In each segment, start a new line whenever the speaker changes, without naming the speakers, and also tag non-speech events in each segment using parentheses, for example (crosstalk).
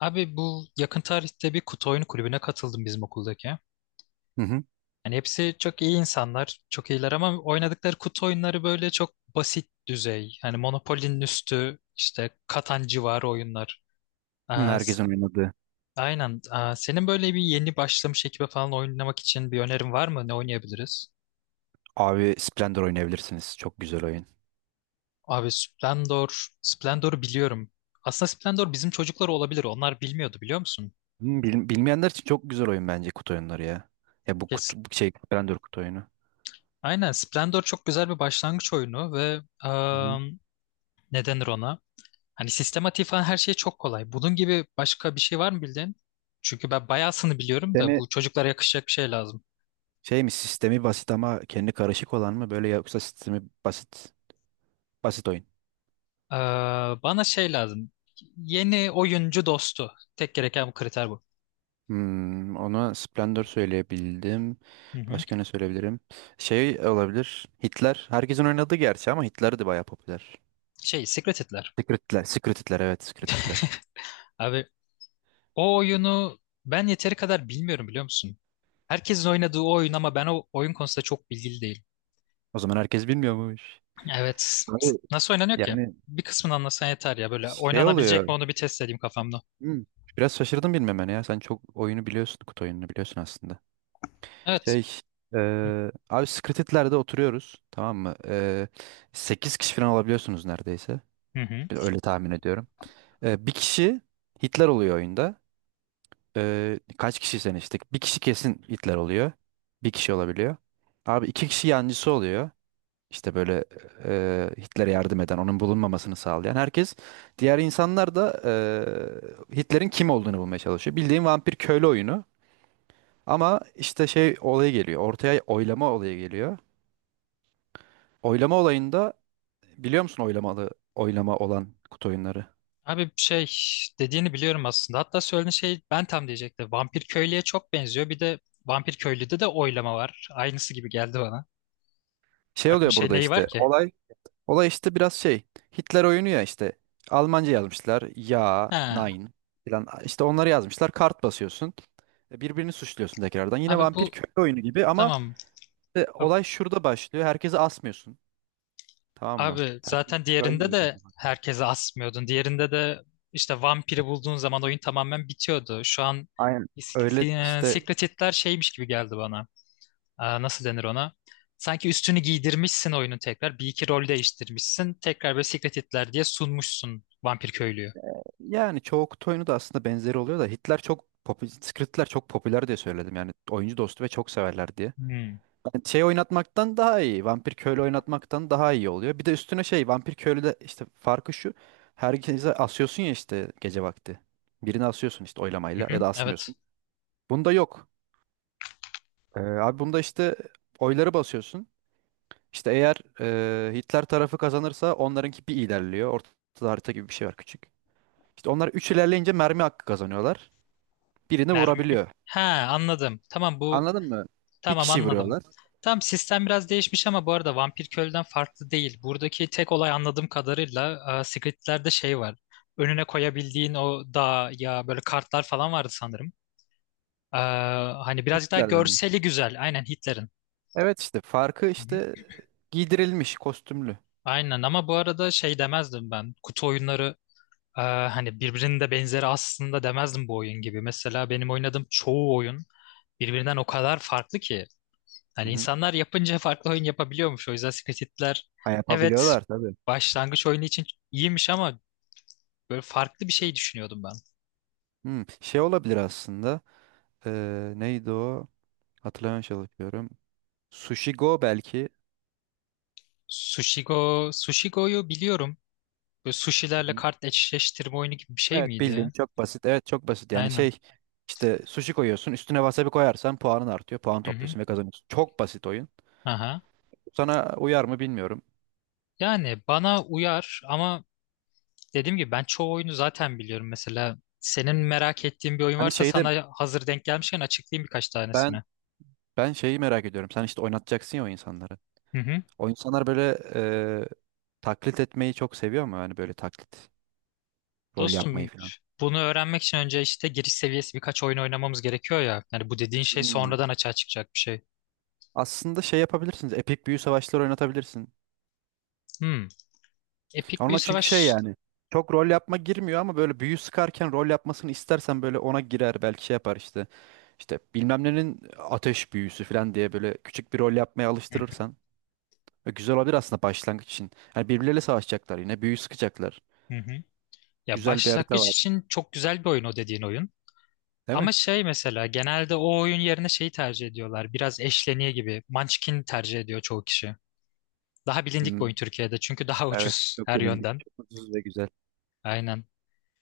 Abi bu yakın tarihte bir kutu oyunu kulübüne katıldım bizim okuldaki.
Hı hı.
Hani hepsi çok iyi insanlar, çok iyiler ama oynadıkları kutu oyunları böyle çok basit düzey. Hani Monopoly'nin üstü, işte Katan civarı oyunlar.
Hı,
Aa,
herkesin oynadığı.
aynen. Aa, senin böyle bir yeni başlamış ekibe falan oynamak için bir önerin var mı? Ne oynayabiliriz?
Abi Splendor oynayabilirsiniz. Çok güzel oyun.
Abi Splendor, Splendor'u biliyorum. Aslında Splendor bizim çocuklar olabilir. Onlar bilmiyordu biliyor musun?
Hı, bilmeyenler için çok güzel oyun bence kutu oyunları ya. Ya bu kutu,
Kesin.
bu şey Splendor kutu oyunu.
Aynen Splendor çok güzel bir başlangıç oyunu ve
Hı hı.
ne denir ona? Hani sistematik falan her şey çok kolay. Bunun gibi başka bir şey var mı bildiğin? Çünkü ben bayağısını biliyorum da
Sistemi
bu çocuklara yakışacak bir şey lazım.
şey mi, sistemi basit ama kendi karışık olan mı böyle, yoksa sistemi basit oyun?
Ee, Bana şey lazım. Yeni oyuncu dostu. Tek gereken bu, kriter bu.
Ona Splendor söyleyebildim.
Hı hı.
Başka ne söyleyebilirim? Şey olabilir. Hitler. Herkesin oynadığı gerçi ama Hitler de bayağı popüler.
Şey, Secret Hitler.
Secret Hitler. Secret Hitler, evet, Secret Hitler.
Abi o oyunu ben yeteri kadar bilmiyorum biliyor musun? Herkesin oynadığı o oyun ama ben o oyun konusunda çok bilgili değilim.
O zaman herkes bilmiyormuş.
Evet.
Abi,
Nasıl oynanıyor ki?
yani
Bir kısmını anlasan yeter ya. Böyle
şey
oynanabilecek mi
oluyor.
onu bir test edeyim kafamda.
hmm, Biraz şaşırdım bilmemene ya. Sen çok oyunu biliyorsun. Kutu oyununu biliyorsun aslında.
Evet.
Şey abi, Secreted'lerde oturuyoruz. Tamam mı? 8 kişi falan olabiliyorsunuz neredeyse.
Hı hı.
Öyle tahmin ediyorum. Bir kişi Hitler oluyor oyunda. Kaç kişi sen işte? Bir kişi kesin Hitler oluyor. Bir kişi olabiliyor. Abi iki kişi yancısı oluyor. İşte böyle, Hitler'e yardım eden, onun bulunmamasını sağlayan herkes, diğer insanlar da Hitler'in kim olduğunu bulmaya çalışıyor. Bildiğin vampir köylü oyunu. Ama işte şey olayı geliyor. Ortaya oylama olayı geliyor. Oylama olayında, biliyor musun oylamalı oylama olan kutu oyunları?
Abi şey dediğini biliyorum aslında. Hatta söylediğin şey ben tam diyecektim. Vampir köylüye çok benziyor. Bir de vampir köylüde de oylama var. Aynısı gibi geldi bana.
Şey
Bak bir
oluyor
şey
burada
neyi var
işte.
ki?
Olay, olay işte biraz şey. Hitler oyunu ya işte. Almanca yazmışlar. Ya,
Ha,
nein falan. İşte onları yazmışlar. Kart basıyorsun. Birbirini suçluyorsun tekrardan. Yine
abi
vampir
bu
köylü oyunu gibi ama
tamam.
İşte
Ab-
olay şurada başlıyor. Herkese asmıyorsun. Tamam mı?
Abi
Herkes
zaten diğerinde
ölmüyor
de
kendini.
herkese asmıyordun. Diğerinde de işte vampiri bulduğun zaman oyun tamamen bitiyordu. Şu an
Aynen öyle işte,
Secret Hitler şeymiş gibi geldi bana. Aa, nasıl denir ona? Sanki üstünü giydirmişsin oyunu tekrar. Bir iki rol değiştirmişsin. Tekrar böyle Secret Hitler diye sunmuşsun vampir köylüyü.
yani çoğu kutu oyunu da aslında benzeri oluyor da Hitler çok Skritler çok popüler diye söyledim yani, oyuncu dostu ve çok severler diye.
Hmm.
Yani şey oynatmaktan daha iyi, vampir köylü oynatmaktan daha iyi oluyor. Bir de üstüne şey, vampir köylüde işte farkı şu: herkese asıyorsun ya işte gece vakti. Birini asıyorsun işte oylamayla, ya
Hı-hı.
da
Evet.
asmıyorsun. Bunda yok. Abi bunda işte oyları basıyorsun. İşte eğer Hitler tarafı kazanırsa onlarınki bir ilerliyor. Ortada harita gibi bir şey var, küçük. İşte onlar 3 ilerleyince mermi hakkı kazanıyorlar. Birini
Mermi.
vurabiliyor.
Ha, anladım. Tamam bu,
Anladın mı? Bir
tamam
kişi
anladım.
vuruyorlar.
Tamam, sistem biraz değişmiş ama bu arada vampir köylüden farklı değil. Buradaki tek olay anladığım kadarıyla, aa, Secret Hitler'de şey var. Önüne koyabildiğin o dağ ya, böyle kartlar falan vardı sanırım. Aa, hani birazcık daha
Hitler'den mi?
görseli güzel. Aynen Hitler'in.
Evet, işte farkı işte giydirilmiş, kostümlü.
Aynen ama bu arada şey demezdim ben. Kutu oyunları, e, hani birbirinin de benzeri aslında demezdim bu oyun gibi. Mesela benim oynadığım çoğu oyun birbirinden o kadar farklı ki.
Hı
Hani
hı.
insanlar yapınca farklı oyun yapabiliyormuş. O yüzden Secret Hitler,
Ha,
evet,
yapabiliyorlar tabii.
başlangıç oyunu için iyiymiş ama böyle farklı bir şey düşünüyordum ben.
Hı, şey olabilir aslında. Neydi o? Hatırlamaya çalışıyorum. Sushi Go belki.
Sushigo, Sushigo'yu biliyorum. Böyle sushilerle kart eşleştirme oyunu gibi bir şey
Evet, bildiğin
miydi?
çok basit. Evet, çok basit. Yani
Aynen.
şey işte sushi koyuyorsun, üstüne wasabi koyarsan puanın artıyor. Puan
Hı hı.
topluyorsun ve kazanıyorsun. Çok basit oyun.
Aha.
Sana uyar mı bilmiyorum.
Yani bana uyar ama dediğim gibi ben çoğu oyunu zaten biliyorum. Mesela senin merak ettiğin bir oyun
Hani
varsa
şeyde
sana hazır denk gelmişken açıklayayım birkaç
ben
tanesini.
ben şeyi merak ediyorum. Sen işte oynatacaksın ya o insanları.
Hı hı.
O insanlar böyle, e, taklit etmeyi çok seviyor mu? Hani böyle taklit, rol
Dostum,
yapmayı falan.
bunu öğrenmek için önce işte giriş seviyesi birkaç oyun oynamamız gerekiyor ya. Yani bu dediğin şey
Hmm.
sonradan açığa çıkacak bir şey.
Aslında şey yapabilirsiniz. Epik büyü savaşları oynatabilirsin.
Hmm. Epik bir
Ona çünkü şey
savaş.
yani çok rol yapma girmiyor ama böyle büyü sıkarken rol yapmasını istersen böyle ona girer belki, şey yapar işte. İşte bilmem nenin ateş büyüsü falan diye böyle küçük bir rol yapmaya
Hı
alıştırırsan. Güzel olabilir aslında başlangıç için. Hani birbirleriyle savaşacaklar, yine büyü sıkacaklar.
hı. Hı hı. Ya
Güzel bir harita
başlangıç
var,
için çok güzel bir oyun o dediğin oyun.
değil mi?
Ama şey mesela genelde o oyun yerine şeyi tercih ediyorlar. Biraz eşleniği gibi. Munchkin tercih ediyor çoğu kişi. Daha bilindik bir
Hmm,
oyun Türkiye'de çünkü daha (laughs)
evet,
ucuz
çok
her
bilindik.
yönden.
Çok ucuz ve güzel.
Aynen.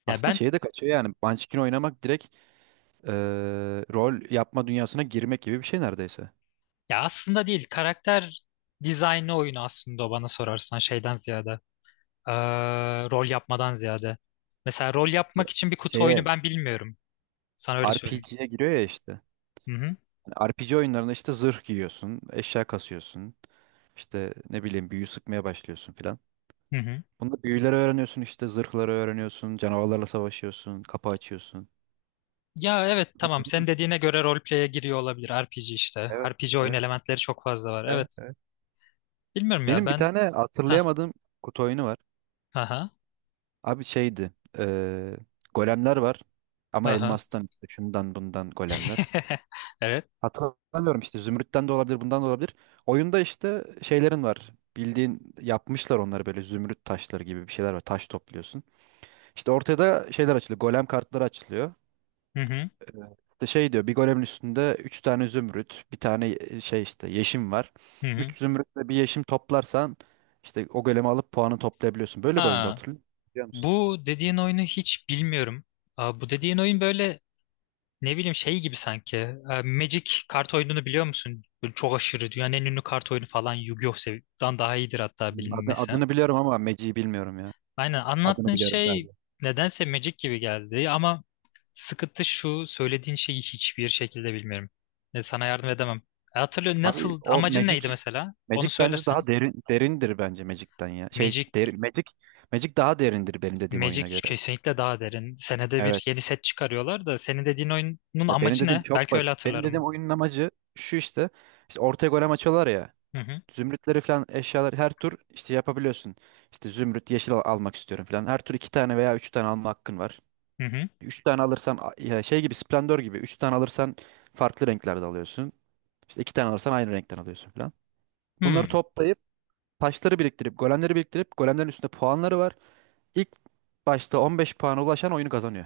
Ya
Aslında
ben
şeye de kaçıyor yani, Munchkin oynamak direkt eee, rol yapma dünyasına girmek gibi bir şey neredeyse.
ya aslında değil, karakter dizaynı oyunu aslında o bana sorarsan şeyden ziyade, eee, rol yapmadan ziyade. Mesela rol
Ya-
yapmak için bir kutu
Şeye
oyunu ben bilmiyorum. Sana öyle söyleyeyim.
RPG'ye giriyor ya işte.
Hı hı.
RPG oyunlarında işte zırh giyiyorsun, eşya kasıyorsun. İşte ne bileyim büyü sıkmaya başlıyorsun filan.
Hı hı.
Bunda büyüleri öğreniyorsun, işte zırhları öğreniyorsun, canavarlarla savaşıyorsun, kapı açıyorsun.
Ya evet,
Ay,
tamam, senin dediğine göre roleplay'e giriyor olabilir RPG işte.
evet,
RPG oyun
evet,
elementleri çok fazla var.
evet.
Evet. Bilmiyorum ya
Benim bir
ben.
tane
Ha
hatırlayamadığım kutu oyunu var.
ha
Abi şeydi, eee, golemler var, ama
ha. (laughs)
elmastan işte, şundan bundan golemler.
Evet.
Hatırlamıyorum işte, zümrütten de olabilir, bundan da olabilir. Oyunda işte şeylerin var. Bildiğin yapmışlar onları, böyle zümrüt taşları gibi bir şeyler var. Taş topluyorsun. İşte ortaya da şeyler açılıyor. Golem kartları açılıyor.
Hı hı.
İşte şey diyor, bir golemin üstünde 3 tane zümrüt, bir tane şey işte yeşim var.
Hı hı.
3 zümrüt ve bir yeşim toplarsan işte o golemi alıp puanı toplayabiliyorsun. Böyle bir oyunda,
Ha,
hatırlıyorum. Musun?
bu dediğin oyunu hiç bilmiyorum. Aa, bu dediğin oyun böyle, ne bileyim, şey gibi sanki. E, Magic kart oyununu biliyor musun? Böyle çok aşırı, dünyanın en ünlü kart oyunu falan, Yu-Gi-Oh'dan daha iyidir hatta
Hmm. Adı,
bilinmesi.
adını biliyorum ama Magic'i bilmiyorum ya.
Aynen,
Adını
anlattığın
biliyorum
şey
sadece.
nedense Magic gibi geldi ama sıkıntı şu, söylediğin şeyi hiçbir şekilde bilmiyorum. E, sana yardım edemem. E, hatırlıyor,
Abi
nasıl,
o
amacın neydi
Magic
mesela? Onu
Magic bence
söylersen.
daha derin, derindir bence Magic'ten ya. Şey
Magic
derin Magic, Magic daha derindir benim dediğim oyuna
Magic
göre.
kesinlikle daha derin. Senede bir
Evet.
yeni set çıkarıyorlar da senin dediğin oyunun
Ya benim
amacı
dediğim
ne?
çok
Belki öyle
basit. Benim dediğim
hatırlarım.
oyunun amacı şu işte. İşte ortaya golem açıyorlar ya.
Hı hı.
Zümrütleri falan, eşyalar her tur işte yapabiliyorsun. İşte zümrüt yeşil almak istiyorum falan. Her tur iki tane veya üç tane alma hakkın var.
Hı hı.
Üç tane alırsan ya şey gibi, Splendor gibi. Üç tane alırsan farklı renklerde alıyorsun. İşte iki tane alırsan aynı renkten alıyorsun falan. Bunları
Hı.
toplayıp, taşları biriktirip, golemleri biriktirip, golemlerin üstünde puanları var. İlk başta 15 puana ulaşan oyunu kazanıyor.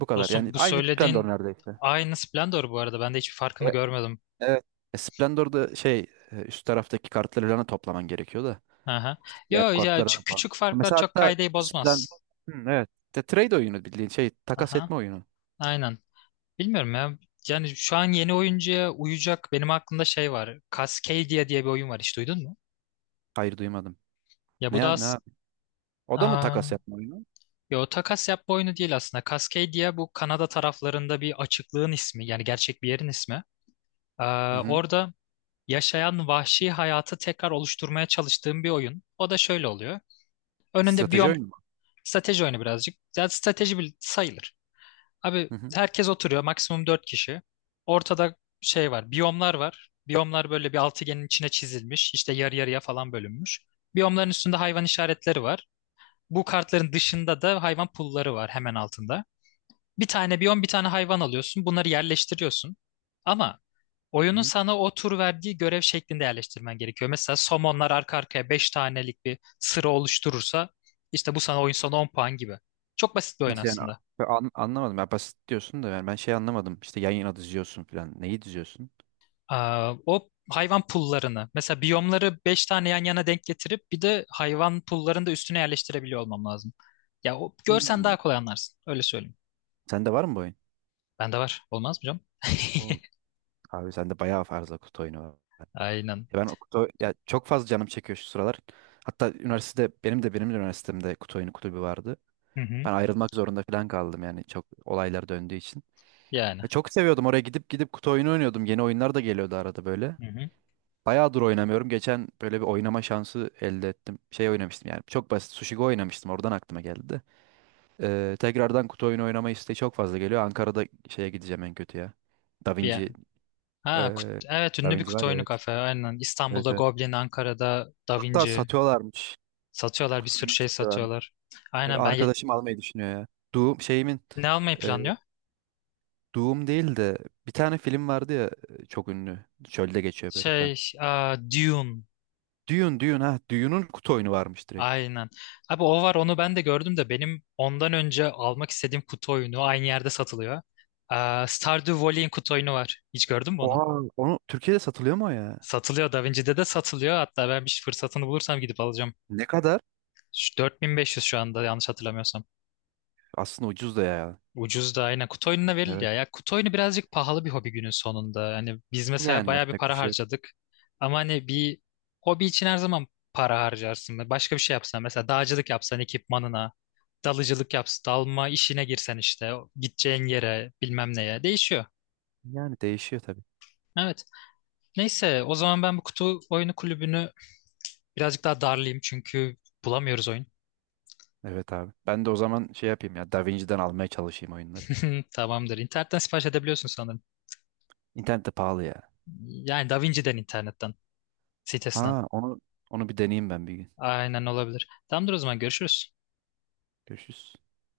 Bu kadar. Yani
Dostum, bu
aynı Splendor
söylediğin
neredeyse.
aynı Splendor bu arada. Ben de hiçbir farkını
E-
görmedim.
Evet. Splendor'da şey, üst taraftaki kartları falan da toplaman gerekiyor da.
Aha.
İşte diğer
Yo ya,
kartlara
çok
falan.
küçük farklar
Mesela
çok
hatta
kaydeyi
Splen
bozmaz.
Evet. De, trade oyunu, bildiğin şey, takas
Aha.
etme oyunu.
Aynen. Bilmiyorum ya. Yani şu an yeni oyuncuya uyacak benim aklımda şey var. Cascadia diye bir oyun var, hiç duydun mu?
Hayır, duymadım.
Ya
Ne
bu da
ne,
as
abi? O da mı
Aa,
takas yapma oyunu?
yo, takas yapma oyunu değil aslında. Cascadia bu Kanada taraflarında bir açıklığın ismi. Yani gerçek bir yerin ismi.
Hı
Aa,
hı.
orada yaşayan vahşi hayatı tekrar oluşturmaya çalıştığım bir oyun. O da şöyle oluyor. Önünde
Strateji
biyom.
oyunu mu?
Strateji oyunu birazcık. Zaten strateji sayılır. Abi
Hı hı.
herkes oturuyor. Maksimum 4 kişi. Ortada şey var. Biyomlar var. Biyomlar böyle bir altıgenin içine çizilmiş, işte yarı yarıya falan bölünmüş. Biyomların üstünde hayvan işaretleri var. Bu kartların dışında da hayvan pulları var hemen altında. Bir tane biyon, bir tane hayvan alıyorsun. Bunları yerleştiriyorsun. Ama oyunun
Hı.
sana o tur verdiği görev şeklinde yerleştirmen gerekiyor. Mesela somonlar arka arkaya 5 tanelik bir sıra oluşturursa işte bu sana oyun sonu 10 puan gibi. Çok basit bir oyun
Nasıl yani?
aslında.
Ben anlamadım. Ya basit diyorsun da, yani ben şey anlamadım. İşte yan yana diziyorsun falan. Neyi diziyorsun?
Aa, o hayvan pullarını mesela, biyomları 5 tane yan yana denk getirip bir de hayvan pullarını da üstüne yerleştirebiliyor olmam lazım. Ya o, görsen
Hmm.
daha kolay anlarsın. Öyle söyleyeyim.
Sende var mı bu oyun?
Bende var. Olmaz mı canım?
Oo.
(laughs)
Abi sende bayağı fazla kutu oyunu var.
Aynen.
Ya ben o kutu ya, çok fazla canım çekiyor şu sıralar. Hatta üniversitede benim de üniversitemde kutu oyunu kulübü vardı.
Hı hı.
Ben ayrılmak zorunda falan kaldım yani, çok olaylar döndüğü için.
Yani.
Ya çok seviyordum, oraya gidip gidip kutu oyunu oynuyordum. Yeni oyunlar da geliyordu arada böyle.
Hı hı.
Bayağıdır oynamıyorum. Geçen böyle bir oynama şansı elde ettim. Şey oynamıştım yani, çok basit Sushi oynamıştım, oradan aklıma geldi de. Tekrardan kutu oyunu oynama isteği çok fazla geliyor. Ankara'da şeye gideceğim en kötü ya. Da
Bir,
Vinci,
Ha,
ee,
evet,
Da
ünlü bir
Vinci var
kutu
ya,
oyunu
evet.
kafe. Aynen.
Evet,
İstanbul'da
evet.
Goblin, Ankara'da Da
Hatta
Vinci.
satıyorlarmış.
Satıyorlar, bir
Kutu
sürü
oyunu
şey
satıyorlarmış.
satıyorlar. Aynen ben
Arkadaşım almayı düşünüyor ya. Doom şeyimin,
ne almayı
e,
planlıyor?
Doom değil de bir tane film vardı ya, çok ünlü. Çölde geçiyor böyle falan.
Şey, aa, Dune.
Dune, Dune, ha. Dune'un kutu oyunu varmış direkt.
Aynen. Abi o var, onu ben de gördüm de benim ondan önce almak istediğim kutu oyunu aynı yerde satılıyor. Aa, Stardew Valley'in kutu oyunu var. Hiç gördün mü onu?
Oha. Onu Türkiye'de satılıyor mu o ya?
Satılıyor. Da Vinci'de de satılıyor. Hatta ben bir fırsatını bulursam gidip alacağım.
Ne kadar?
Şu 4.500 şu anda, yanlış hatırlamıyorsam.
Aslında ucuz da ya.
Ucuz da aynen. Kutu oyununa verildi
Evet.
ya. Ya kutu oyunu birazcık pahalı bir hobi günün sonunda. Hani biz mesela
Yani
bayağı bir
yapacak bir
para
şey yok.
harcadık. Ama hani bir hobi için her zaman para harcarsın. Başka bir şey yapsan mesela dağcılık yapsan ekipmanına, dalıcılık yapsan, dalma işine girsen işte gideceğin yere bilmem neye değişiyor.
Yani değişiyor tabii.
Evet. Neyse, o zaman ben bu kutu oyunu kulübünü birazcık daha darlayayım çünkü bulamıyoruz oyun.
Evet, abi. Ben de o zaman şey yapayım ya. DaVinci'den almaya çalışayım oyunları.
(laughs) Tamamdır. İnternetten sipariş edebiliyorsun sanırım.
İnternette pahalı ya.
Yani DaVinci'den, internetten, sitesinden.
Ha, onu bir deneyeyim ben bir gün.
Aynen, olabilir. Tamamdır, o zaman görüşürüz.
Görüşürüz.